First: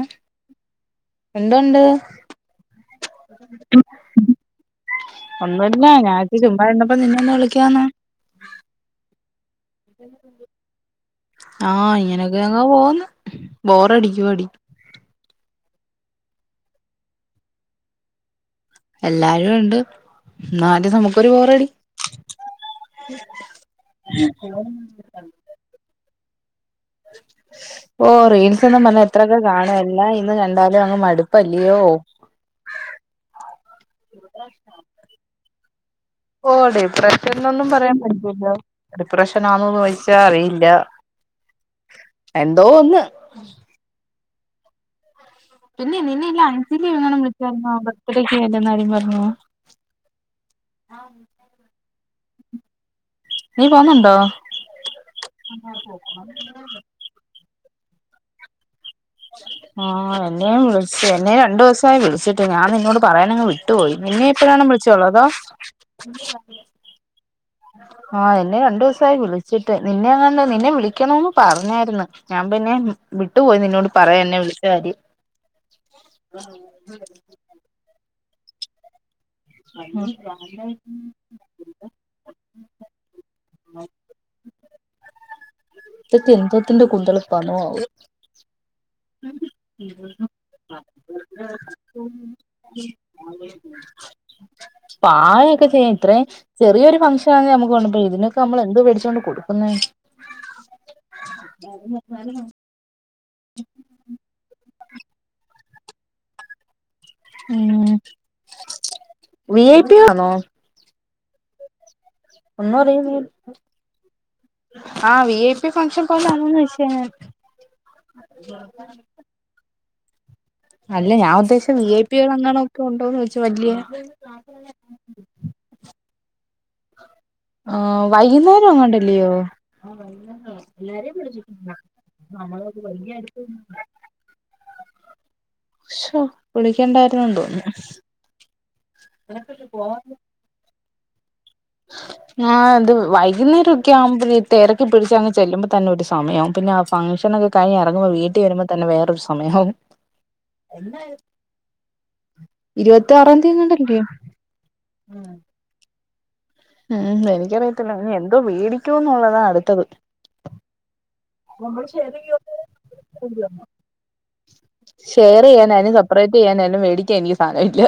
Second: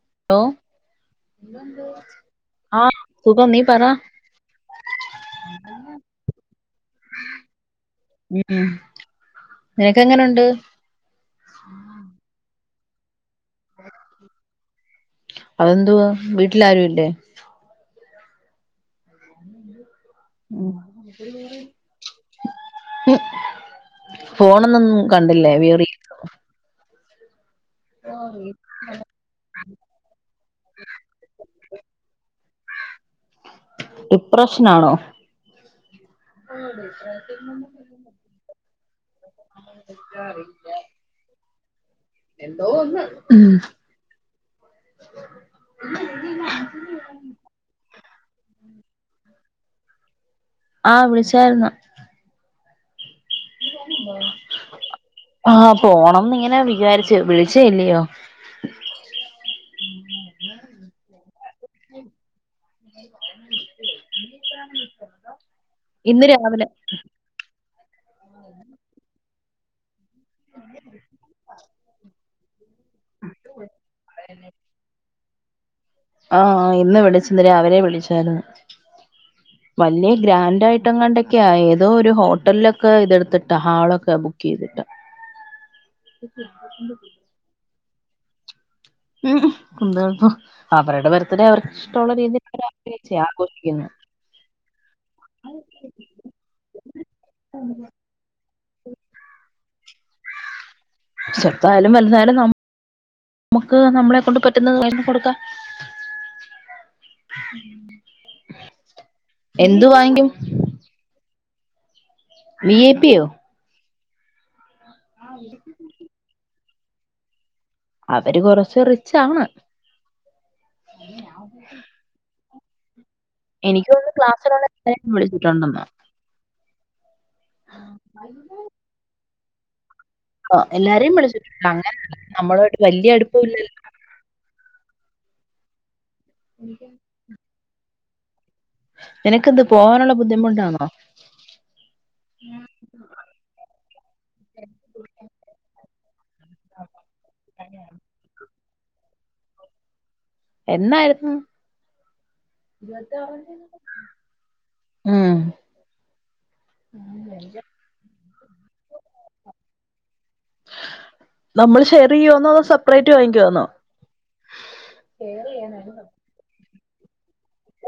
ഹ hello ആഹ് സുഖം നി പറ ഒന്നു അല്ല ഞാൻ വിചാരിച്ച ചുമ്മാ ഇരിന്നപ്പോ നിന്നെ ഒന്ന് വിളിക്കാന്ന് നിനക്ക് എങ്ങനെ ഉണ്ട് ആഹ് ഇങ്ങനൊക്കെ അങ് പോന്ന് ബോറടിക്കുവാടീ അതെന്ത് വാ വീട്ടിൽ ആരും ഇല്ലേ എല്ലാരും ഉണ്ട് എന്നാലും നമുക്കൊരു ആഹ് ബോറടി [unintelligible] ഫോണൊന്നൊന്നും കണ്ടില്ലേ [unintelligible] ഓ റിൽസ് [unintelligible] ഇത്രൊക്കെ കാണും എല്ലാം ഇന്ന് കണ്ടാലും അങ്ങ് മടുപ്പല്ലയോ ഡിപ്രഷനാണോ ഓ ഡിപ്രഷൻ ഒന്നും പറയാൻ പറ്റില്ല ഡിപ്രഷനാണോന്ന് ചോദിച്ചാ അറിയില്ല എന്തോ ഒന്ന് [unintelligible] പിന്നെ നിന്നെ ഇല്ല അഞ്ചിലങ്ങനെ വിളിച്ചരുന്നോ ബർത്ത്ഡേക്ക് അല്ലന്ന് കാര്യ പറഞ്ഞോ ആഹ് വിളിച്ചാരുന്നു നീ പോന്നുണ്ടോ ആഹ് പോണംന്ന് ഇങ്ങനെ വിചാരിച്ചോ വിളിച്ചേ അല്ലയോ ആഹ് എന്നെയും വിളിച്ചു എന്നെയ രണ്ടു ദിവസം ആയി വിളിച്ചിട്ട് ഞാൻ നിന്നോട് പറയാനങ്ങ് വിട്ടുപോയി നിന്നെ എപ്പോഴാണ് വിളിച്ചോള്ള അതോ ഇന്ന് രാവിലെ ആഹ് എന്നെ രണ്ടു ദിവസായി വിളിച്ചിട്ട് നിന്നെ അങ്ങ നിന്നെ വിളിക്കണന്ന് പറഞ്ഞായിന്ന് ഞാൻ പിന്നെ വിട്ടു പോയി നിന്നോട് പറയാ എന്നെ വിളിച്ച കാര്യം ആഹ് ഇന്ന് വിളിച്ച് ഇന്ന് രാവിലെ വിളിച്ചായിരുന്നു വലിയ ഗ്രാൻറ്റ് ആയിട്ടണ്ടൊക്കെയ ഏതോ ഒരു ഹോട്ടലിൽ ഒക്കെ ഇതെടുത്തിട്ടാ ഹാളൊക്കെ ബുക്ക് ചെയ്തിട്ട് ഇത് ഒക്കെ എന്തത്തിന്റെ കൂന്തളിപ്പാണോ ആവോ ഉം ഉം കുന്തളിപ്പോ അവരുടെ ബർത്ഡേ അവർക്ക് ഇഷ്ടമുള്ള രീതിൽ അഗ്രഹിച്ച ആഘോഷിക്കന്ന പ്രായം യൊക്കെ ചെയ്യൻ ഇത്രയും ചെറിയൊരു ഫംഗ്ഷൻ ആണ് നമകുറച്ചു ഇതിന് നമ്മൾ എന്തോ വേടിച്ചോണ്ട് കൊടുക്കുന്നേ ചെറുതായാല്ലും വലുതായാലും ന മുക്ക് നമ്മളെ കൊണ്ട് പറ്റുന്നത് കയിമ്മേ കൊടുക്ക ഉം വി ഐ എന്ത് പി വാങ്ങും ആണോ വി ഒന്നു ഐ അറിയില്ല പിയോ ആഹ് വി ഐ പി ഫംഗ്ഷൻ പോലെ [unintelligible] അവര് കൊറച്ച് റിച്ച് ആണ് അല്ല ഞാൻ ഉദ്ദേശിച്ച വി ഐ പി കൾ അങ്ങണ ഒക്കെ ഉണ്ടോന്ന് വെച്ച വലിയ എനിക്ക് തോന്നുന്നു [unintelligible] [unintelligible] ആഹ് വൈകുന്നേരം അങ്ങാണ്ടല്ലയോ [unintelligible] ആഹ് എല്ലാരേും വിളിച്ചിട്ടുണ്ട് അങ്ങന നമ്മളയിട്ട് വലിയടുപ്പ ഇല്ലേ ശോ വിളിക്കണ്ടായിരുന്നു തോന്നുന്നു നിനക്ക് എന്ത് പോകാനുള്ള ബുദ്ധിമുട്ടാണോ [unintelligible] ആഹ് ഇത് വൈകുന്നേരക്കെ ആകുമ്പ തിരക്ക് പിടിച്ച് അങ്ങ് ചെല്ലുമ്പോ തന്നെ ഒരു സമയാവും പിന്നെ ഫംഗ്ഷൻ ഒക്കെ കഴിഞ്ഞ് ഇറങ്ങുമ്പോൾ വീട്ടിൽ വരുമ്പോൾ തന്നെ വേറൊരു സമയവും എന്നായിരുന്നു ഇരുപത്തി ആറാം തീയതിന്നണ്ടല്ലയോ ആഹ് ഉം എനിക്കറിയത്തില്ല ഇനി എന്തോ വേടിക്കോന്നുള്ളതാണ് അടുത്തത് നമ്മള് [unintelligible] ഷെയർ ചെയ്യുവോന്നോ അതോ സെപ്പറേറ്റ് വാങ്ങിക്കുവാന്നോ ഷെയർ ചെയ്യാനന് അതിന് സപ്പറേറ്റ് ചെയ്യാനും മേടിക്കാൻ എനിക്ക് സാധനം ഇല്ല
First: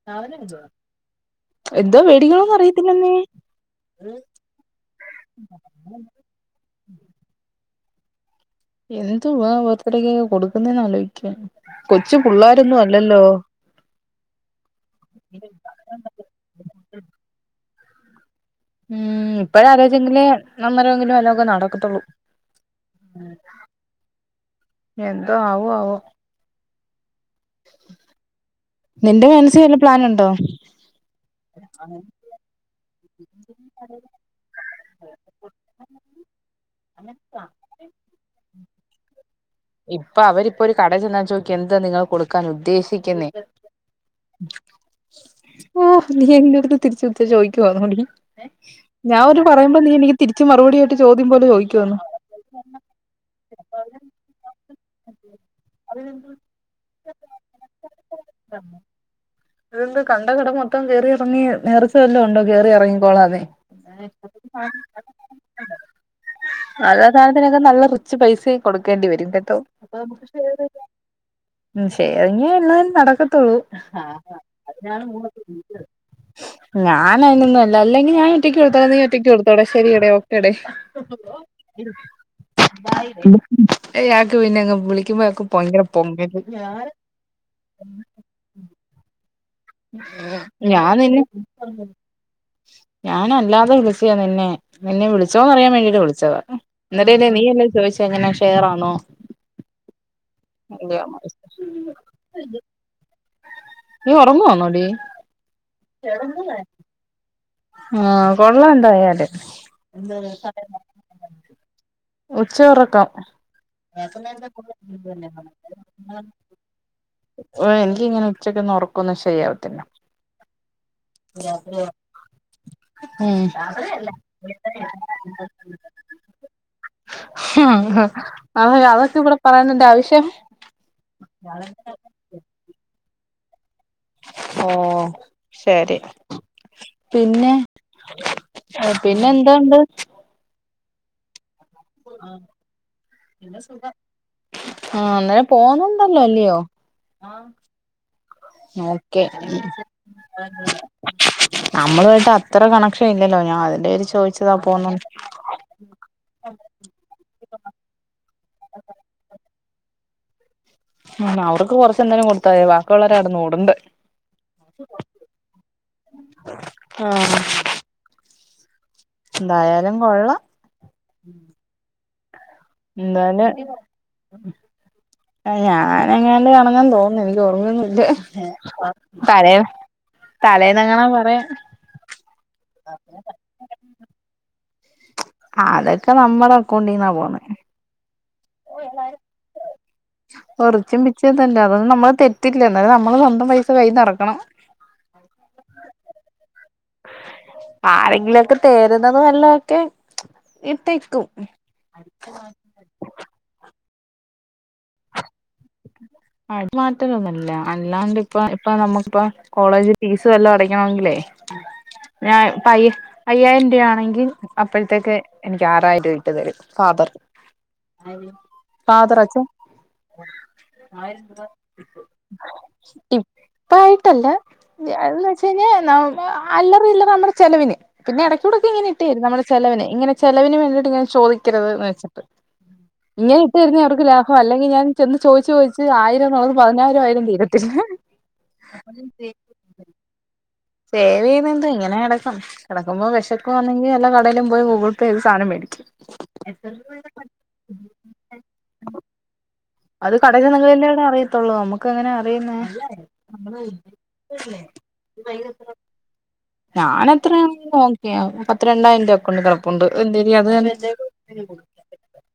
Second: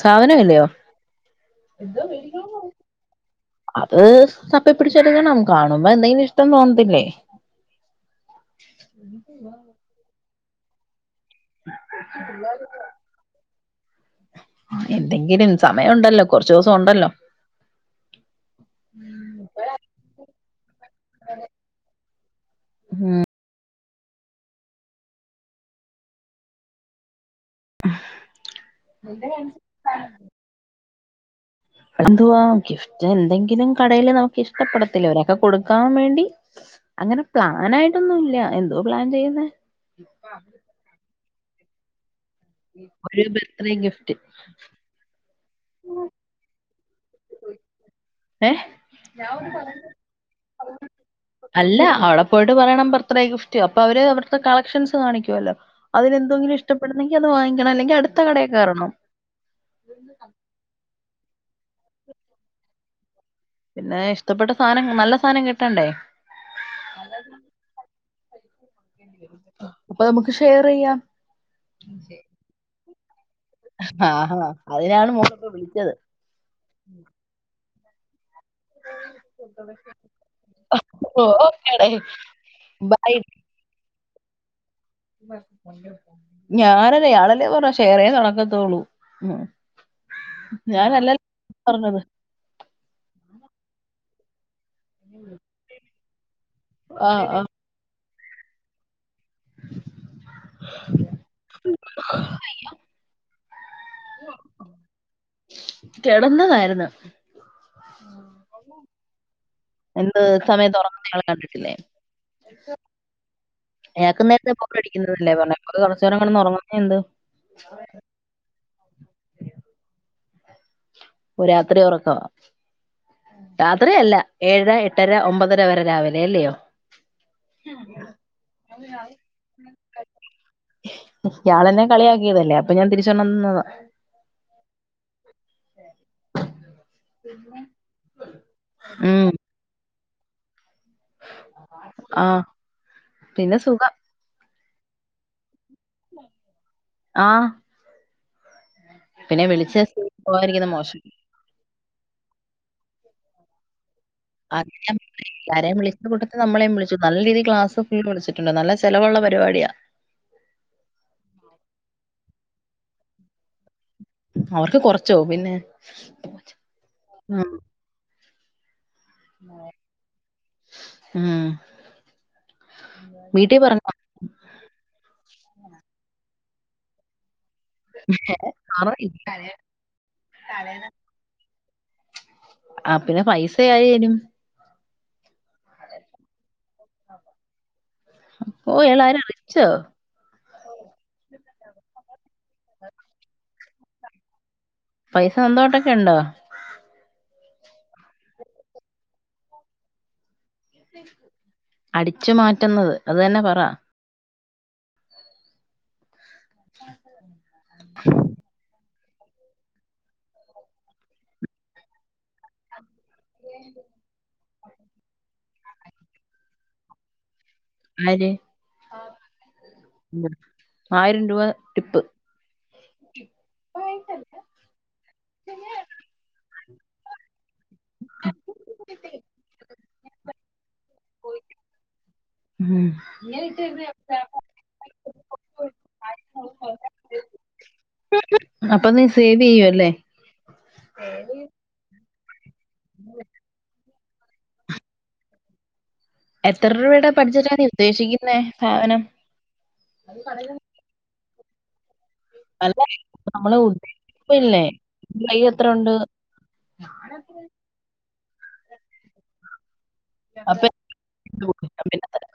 സാധനം ഇല്ലയോ എന്തോ മേടിക്കണോന്ന് അറിയത്തില്ലെന്നേ അത് തപ്പി പിടിച്ച് എടുക്കണം കാണുമ്പ എന്തങ്കിലും ഇഷ്ടം തോന്നുന്നല്ലേ എന്തുവാ ബർത്ത്ഡേക്കൊക്കെ കൊടുക്കുന്നേന്ന് ആലോചിക്ക്യാ. കൊച്ചു പിള്ളാരൊന്നും അല്ലല്ലോ. എന്തെങ്കിലും സമയ ഉണ്ടല്ലോ കുറച്ച് ദിവസം ഉണ്ടല്ലോ. ഉം ഇപ്പഴേ ആലോയ്ചെങ്കിലേ അന്നേരമങ്കിലും വല്ലൊ ഒക്കെ നടക്കത്തുള്ളൂ. എന്തോ ആവുവോ ആവോ ഉ [unintelligible] നിന്റെ മനസ്സി വല്ല പ്ലാനുണ്ടോ? എന്തുവാ ഗിഫ്റ്റ് എന്തെങ്കിലും കടേല് നമുക്ക് ഇഷ്ടപ്പെടത്തില്ലയോ ഒരാക്ക് കൊടുക്കാൻ വേണ്ടി. അങ്ങനെ പ്ലാനായിട്ടൊന്നും ഇല്ല എന്തോ പ്ലാൻ ചെയ്യുന്നെ. ഇപ്പൊ അവരിപ്പോ ഒരു കടേ ചെന്നാ ചോയിക്കും എന്താ നിങ്ങള് കൊടു ഒരു ക്കാനുദ്ദേശിക്കുന്നേ. ബർത്ത്ഡേ ഗിഫ്റ്റ് ഓഹ് നീയെൻ്റെടുത്ത് തിരിച്ച് ചോദിക്കുവാന്നോ ടി. ഏഹ് ഞാൻ ഒരു പറയുമ്പോ നീ എനിക്ക് തിരിച്ച് മറുപടിയായിട്ട് ചോദ്യം പോലെ അല്ല ചോദിക്കുവാന്ന്. അവിടെ പോയിട്ട് പറയണം ബർത്ത്ഡേ ഗിഫ്റ്റ്, അപ്പൊ അവര് അവിടുത്തെ കളക്ഷൻസ് സ് കാണിക്കുവല്ലോ. അതിലെന്തോങ്കിലും ഇഷ്ടപ്പെടുന്നെങ്കി അത് വാങ്ങിക്കണം അല്ലെങ്കി അടുത്ത കടേ കേറണം. ഇതെന്ത് കണ്ട കടം മൊത്തം കേറിയിറങ്ങി നേർച്ച വല്ലോം ഉണ്ടോ കേറിയിറങ്ങിക്കോളാന്നെ. പിന്നേ ഇഷ്ടപ്പെട്ട സാനം നല്ല സാനം കിട്ടണ്ടേ. നല്ല സാനത്തിനൊക്കെ നല്ല റി ച്ച് പൈസയും കൊടുക്കേണ്ടി വരും കേട്ടോ. അപ്പൊ നമുക്ക് ഷെയർ ചെയ്യാം ഉം. ഷെയറിങ്ങേ എല്ലാം നടക്കത്തൊള്ളൂ. ആഹാ അതിനാണ് മോളിപ്പോ വിളിച്ചത്. ഞാനയ്നൊന്നു അല്ല. അല്ലെങ്കി ഞാൻ ഒറ്റയ്ക്ക് കൊടുത്തോളാ നീയു ഒറ്റക്ക് കൊടുത്തോടേ ശരിയെടേ ഓക്കെടെ. ഓക്കേടേ ബായ് ബൈ ഏയാക്ക് പിന്നങ് പുളി ഞാനല്ലേ ഇയാളല്ലേ പറഞ്ഞെ ഷെയറേ നടക്കത്തൊള്ളൂ. ഉഹും ഞാൻ നിന്നെ പറഞ്ഞത് ഞാനല്ലാതെ വിളിച്ചയാ നിന്നെ. നിന്നെ വിളിച്ചോന്നറിയാൻ വേണ്ടീട്ട് വിളിച്ചതാ. ആ എന്നിട്ടല്ലെ ആ. നീയല്ലേ ചോയിച്ചെ എങ്ങനെ ഷെയറാണോ അല്ലയോന്നൊക്കെ [inaudible] നീ ഒറങ്ങുവാണോടി? കെടന്നതായിരുന്നു. ആഹ് കൊള്ളാ എന്തായാലും. എന്ത് ഇ സമയത്ത് ഒറങ്ങുന്നത് നിങ്ങൾ കണ്ടിട്ടില്ലേ? ഉച്ചയുറക്കം ഇയാക്ക് നേരത്തെ [unintelligible] ല്ലേ പറഞ്ഞെ [unintelligible] കുറച്ചേരം കൂടെ ഒന്ന് ഉറങ്ങുന്നെ എന്ത്. ഏയ് എനിക്കിങ്ങനെ ഉച്ചക്കൊന്നും ഉറക്കൊന്നും ശരിയാവത്തില്ല ഒഹ് രാത്രി ഉറക്കവാ ഉം രാത്രിയല്ല ഏഴര എട്ടര ഒമ്പതര വരെ രാവിലെ അല്ലയോ ഹും അതെ. അതൊക്കെ ഇവടെ പറയുന്നെൻ്റെ ആവശ്യം ഇയാളെന്നെ കളിയാക്കിയതല്ലേ അപ്പൊ ഞാൻ തിരിച്ചൊരണ്ണം തന്നതാ. ഓഹ് ശരി പിന്നെ, പിന്നെ ഉം എന്തുണ്ട്? ആ ആഹ്. പിന്നെ സുഖം. ആഹ് അന്നേരം പോണം ണല്ലോ അല്ലിയോ. ആ ആഹ് ഓക്കെ പിന്നെ വിളിച്ച പോകാതിരിക്കുന്ന മോശം നമ്മളു ആയ്ട്ട് അത്ര കണക്ഷൻ ഇല്ലല്ലോ ഞാൻ അതിന്റെ പേരി ചോദിച്ച [unintelligible] എല്ലാരെയും വിളിച്ച കൂട്ടത്തി നമ്മളെയും വിളിച്ചു നല്ല രീതിൽ ക്ലാസ് ഫുൾ വിളിച്ച് ട്ട്ണ്ട്. നല്ല ചിലവുള്ള പരിപാടിയാ. ഉം അവർക്ക് കൊറച്ചെന്തേങ്കിലും കൊടുത്താതി. ബാക്കി ഉള്ളവരെടന്ന് ഓട്ണ്ട്. അവർക്ക് കൊറച്ചോ പിന്നെ ആഹ് എന്തായാലും കൊള്ളാ ഉം ഇന്നാന് വീട്ടിൽ പറഞ്ഞു ഞാന എങ്ങാണ്ട് കാണുന്ന തോന്ന്ന്നെ എനിക്ക് ഓർമ്മ സാറ് ഇല്ലേ? [unintelligible] തലേ തലേന്നങ്ങണാ പറയാ ആ പിന്നെ പൈസ ആയേനും അതൊക്കെ നമ്മടെ അക്കൗണ്ടിന്നാ പോവുന്നെ അപ്പോ ഏളായിരം അടച്ചോ ഒറിച്ചും പിച്ചതന്ത അതൊന്നും നമ്മള് തെറ്റില്ല എന്നാലും നമ്മള് സ്വന്തം പൈസ കൈയിന്ന് എറക്കണം. പൈസ നന്തോട്ടൊക്കെ ഉണ്ടോ ആരെങ്കിലൊക്കെ തെരുന്നത് വല്ലൊ ഒക്കെ അടിച്ചു മാറ്റുന്നത് അത് തന്നെ പറ. ആ ഇത് മാറ്റലൊന്നുല്ല. അല്ലാണ്ട് ഇപ്പ ഇപ്പ നമ്മക്ക്പ്പോ കോളേജി ഫീസ് വല്ലൊം അടക്കണമെങ്കിലേ ഞാൻ പയ്യ അയ്യായിരം രൂവ ആണെങ്കി അപ്പോത്തേക്ക് എനിക്ക് ആറായിരം രൂവ ഇട്ട് തരും ഫാദർ. ആര് ഫാദറച്ചൻ. ആയിരം രൂവ ടിപ്പ് ഇപ്പായിട്ടല്ല അന്ന് വെച്ച കഴിഞ്ഞാ നമ്മ അല്ലറ ചില്ലറ നമ്മടെ ചെലവിന് പിന്നെ എടക്കുടക്ക ഇങ്ങെനെ ഇട്ടേരും നമ്മുടെ ചെലവിന് ഇങ്ങനെ ചെലവിന് വേണ്ടിട്ട് ഇങ്ങനെ ചോദിക്കരുത് ന്ന്‌ വെച്ചിട്ട്. ഉം ഇങ്ങനെ ഇട്ട് തരുന്ന അവർക്ക് ലാഹം അല്ലെങ്കിൽ ഞാൻ ചെന്ന് ചോയിച്ചു ചോദിച്ച ആയിരം ന [unintelligible] പതിനായിര ആയാലും തീരത്തില്ല ചെയ്യു അല്ലേ സേവ് ചെയ്യുന്നത് എന്ത ഇങ്ങനെ കിടക്കും കിടക്കുമ്പോ വെഷക് അപ്പോവാണെങ്കി എല്ല കടേലും പോയി ഗൂഗിൾ പേ ചെയ് സാനം മേടിക്കും. എത്ര രൂവയുടെ ബഡ്ജറ്റാ നീ ഉദ്ദേശിക്കുന്നെ സാധനം അത് കടേന്ന് നല്ല [unintelligible] അറിയത്തൊള്ളൂ നമുക്ക്. ക്ക എങ്ങനെ അറിയുന്നേ അല്ല നമ്മള് ഉദ്ദേശിക്കില്ലേ കൈ എത്ര ഉണ്ട് ഞാന അത്രയാ നോക്കിയ പത്തി രണ്ടായിരം രൂവ ഒക്ക കൊണ്ട് ഉണ്ട് അപ്പൊ എനിക്ക് കൊടുക്കാം, പിന്നെ തരാം.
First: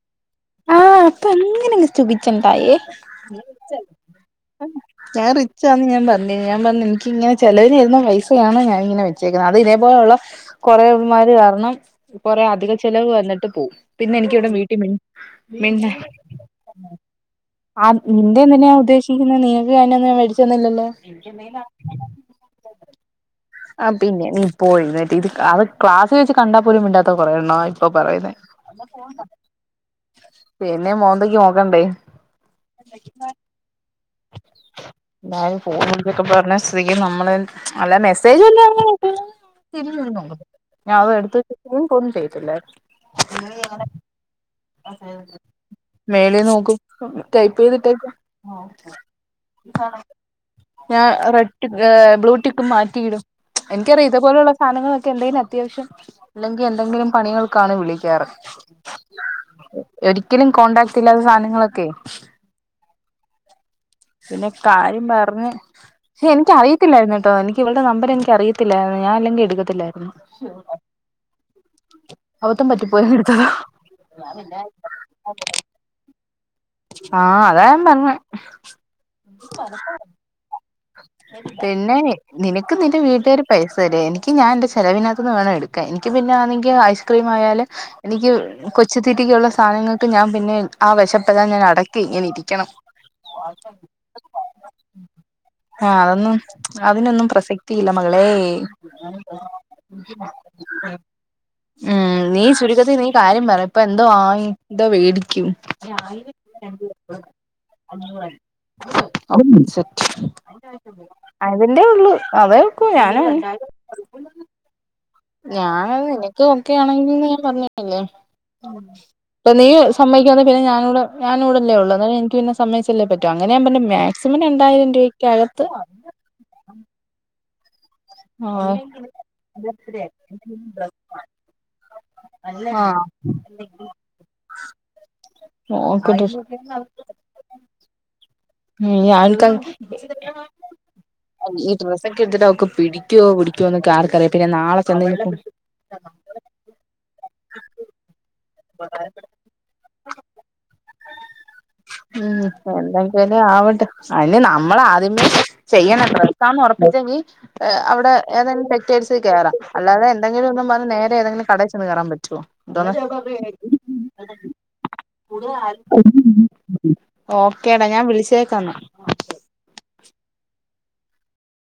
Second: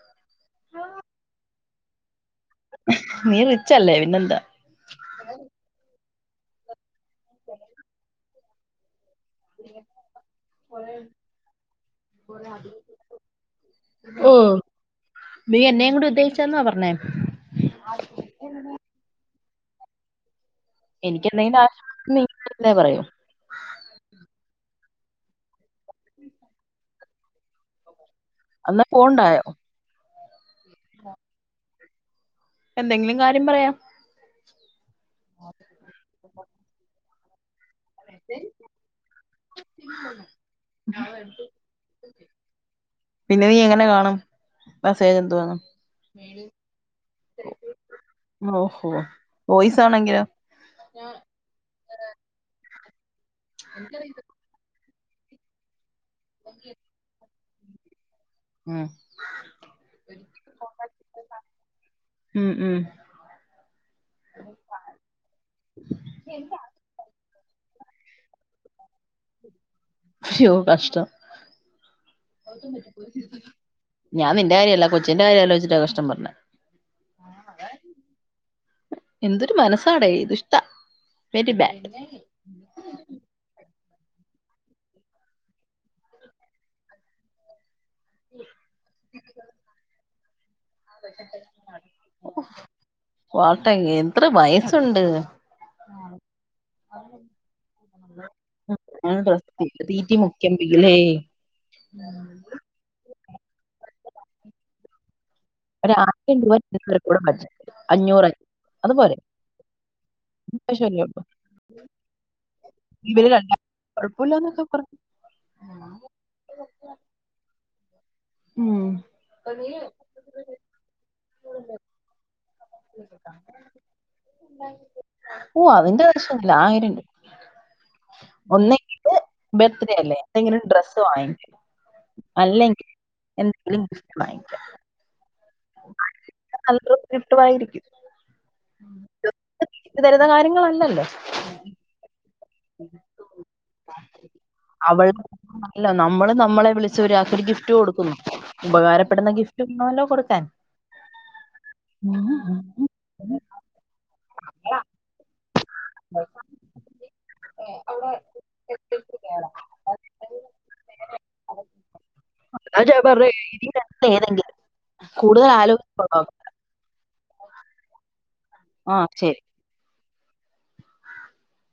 ആ അപ്പ ഇങ്ങനെ ഇച്ചണ്ടായെ നീ റിച്ച് അല്ലേ പിന്നെന്താ ഞാ റിച്ചാന്ന് ഞാൻ പറഞ്ഞി ഞാൻ പറഞ്ഞ് ഇനിക്കിങ്ങനെ ചെലവിന് തെരുന്ന പൈസയാണ് ഞാാനിങ്ങനെ വെ അത് ഇതേ പോലെയുള്ള കൊറേമാര് കാര്ണം. കൊറേ അധിക ചെലവ് വന്നിട്ട് പോവും. പിന്നെ എനിക്ക ഓ ഇവിടെ വീട്ടി നീ എന്നേയും കൂടെ ഉദ്ദേശിച്ചാന്നോ പറഞ്ഞേ ആ നിന്റെ എന്തിനെയാ ഉദ്ദേശിക്കുന്നത് നിങ്ങക്ക് അനെ ഒന്നും മേടിച്ചൊന്നില്ലല്ലോ എനിക്ക് എന്തെനാ നീ [unintelligible] തന്നെ പറയോ ആ പിന്നെ നീ പോയി ഇന്നട്ട് ഇത് അത് ക്ലാസ്ൽ വെച്ച് കണ്ടാൽ പോലും മിണ്ടാത്ത കൊറേ എണ്ണോ ഇപ്പൊ പറയുന്നെ എന്നാ പോണ്ടായോ പിന്നെ മോന്തക്ക് നോക്കണ്ടേ എന്തെങ്കിലും കാര്യം പറയാം എന്തായാലും ഫോണൊക്കെ പറഞ്ഞ സ്ഥിതിക്ക് നമ്മള് അല്ല മെസ്സേജ് [unintelligible] ല്ലതി നോ ഞാൻ അത് എടുത്ത ചെയ പോന്നും ചെയ്ത് ഇല്ല പിന്നെ നീ എങ്ങനെ [unintelligible] കാണും ഏഹ് മെസ്സേജ് എന്തുവാന്ന് മേലെ നോക്ക് ഇപ്പം ഉം ടൈപ്പെയ്തിട്ടേക്കാ ഓഹോ ആഹ് വോയിസ് [unintelligible] ആണെങ്കിലോ ഞാൻ റെട്ടിക്ക് ഏഹ് ബ്ലൂടിക്ക് മാറ്റിയിടും എനിക്കറിയാ ഇത് പോലെയുള്ള സാനങ്ങളൊക്കെ എന്തേലു അത്യാവശ്യം അല്ലെങ്കി എന്തെങ്കിലും പണികള് ക്കാണ് വിളിക്ക്യാറ് ഉം ഒരിക്കലും കോണ്ടാക്റ്റില്ലാത്ത സാനങ്ങളൊക്കെ ഉം ഉം പിന്നെ കാര്യം പറഞ്ഞ് എനിക്ക്യ് അറിയത്തില്ലാര്ന്നു കേട്ടോ എനിക്ക്യ് ഇവള്ടെ നമ്പർ എനിക്ക്യ് അറിയ ത്തില്ലാര്ന്നു ഞാൻ അല്ലെങ്കി എട്ക്കത്തില്ലാരുന്നു അയ്യോ കഷ്ടം പറ്റിപ്പോയി എടുത്തതാ ഞാൻ നിന്റെ കാര്യല്ല കൊച്ചിന്റെ കാര്യം ആലോയ്ചിട്ടാ കഷ്ടം പറ്ഞ്ഞെ ആഹ് അതാ ഞാൻ പറ്ഞ്ഞെ എന്തൊരു മനസ്സാടെയിത് പിന്നെ നിനക്ക് നിന്റെ വീട്ടുകാര് പൈസ തരെ എനിക്ക്യ് ഞാൻ എന്റെ ചെലവിനാത്ത് നിന്ന് വേണം എട്ക്കാൻ എനിക്ക്യ് പിന്നാണങ്കി അയച്ച് ക്രീം ആയാല് എനിക്ക് കൊച്ചുതീറ്റിക്കുള്ള സാധനങ്ങക്ക് ഞാൻ പിന്നെ ആ വിശപ്പെല്ലാം ഞാൻ അടക്കി ഇങ്ങനെ ഇരിക്കണം വാട്ട എത്ര വയസുണ്ട് ആഹ് അതൊന്നും അതിനൊന്നും പ്രസക്തിയില്ല മകളേ ഡ്രസ് തീറ്റി മുക്കിയെങ്കിലേ ആഹ് നീ ചുരുക്ക ത്ത് നീ കാര്യം പറ ഇപ്പൊ എന്തോ വാങ്ങി എന്തോ വേടിക്കും ഒരായിരം രൂപ നിനക്ക് ഒരു കൂടെ ബഡ്ജറ്റ് അഞ്ഞൂറ് അതുപോലെ [unintelligible] ആവശ്യമല്ലേ ഉള്ളൂ അതിന്റെ ഉള്ളു അതേ വെക്കൂ ഞാന് കൊഴപ്പവില്ലാന്നൊക്കെ പറ് ഞാനത് നിനക്ക് ഓക്കെ ആണെങ്കിൽന്ന് ഞാൻ പറഞ്ഞതല്ലേ ഉം. ഇപ്പ നീ സമ്മയ്ക്കാതെ പിന്നേ ഞാനൂടെ ഞാനൂടെല്ലേ ഉള്ളൂ എന്നാല് എനിക്ക് പിന്നെ സമ്മയ്ച്ചല്ലേ പറ്റൂ അങ്ങന ഞാൻ പറഞ്ഞു മാക്സിമം രണ്ടായിരം രൂപയ്ക്ക് യ്ക്കകത്ത് ല്ല ആയിരംണ്ട് ആ ഒന്നെങ്കില് ബർത്ത്ഡേ അല്ലേ എന്തെങ്കിലും ഡ്രസ്സ് വാങ്ങിക്ക് അല്ലെങ്കില ആഹ് എന്തെങ്കിലും ഗിഫ്‌റ്റ് വാങ്ങിക്കാം നോക്കട്ട് [unintelligible] ട്ടുവായിരിക്കും ഉം ഈ തരുന്ന [unintelligible] കാര്യങ്ങളല്ലല്ലോ ഈ ഡ്രസ്സ് ഒക്കെ എടുത്തിട്ട് അവക്ക് പിടിക്കോ പിടിക്കോന്നൊക്കെ ആർക്കറിയാം പിന്നെ നാളെ ചെന്ന് അവൾ അല്ല നമ്മള് നമ്മളെ വിളിച് ഒരാൾക്ക് ഒരു ഗിഫ്റ്റ് കൊടുക്കുന്നു ഉപകാരപ്പെടുന്ന ഗിഫ്റ്റ് [unintelligible] ണോലോ കൊടുക്കാൻ ഉം എന്തെങ്കിലും ആവട്ടെ അതിന് നമ്മള ആദ്യമേ ചെയ്യണം ഡ്രെസാന്നൊറപ്പിച്ചെങ്കി അവിടെ ഏതെങ്കിലും ടെക്സ്റ്റൈൽസിൽ കേറാം അല്ലാതെ എന്തെങ്കിലും എന്നും‌ പറഞ്ഞ് നേരെ ഏതെങ്കിലും കടേ ചെന്ന് കേറാൻ പറ്റ് അതാ ഞാൻ പറഞ ഇ ഏതെങ്കിലും കൂടുതൽ ആലോചനോ ഓക്കേടാ ഞാൻ വിളിച്ചേക്കന്ന ആഹ് ശരി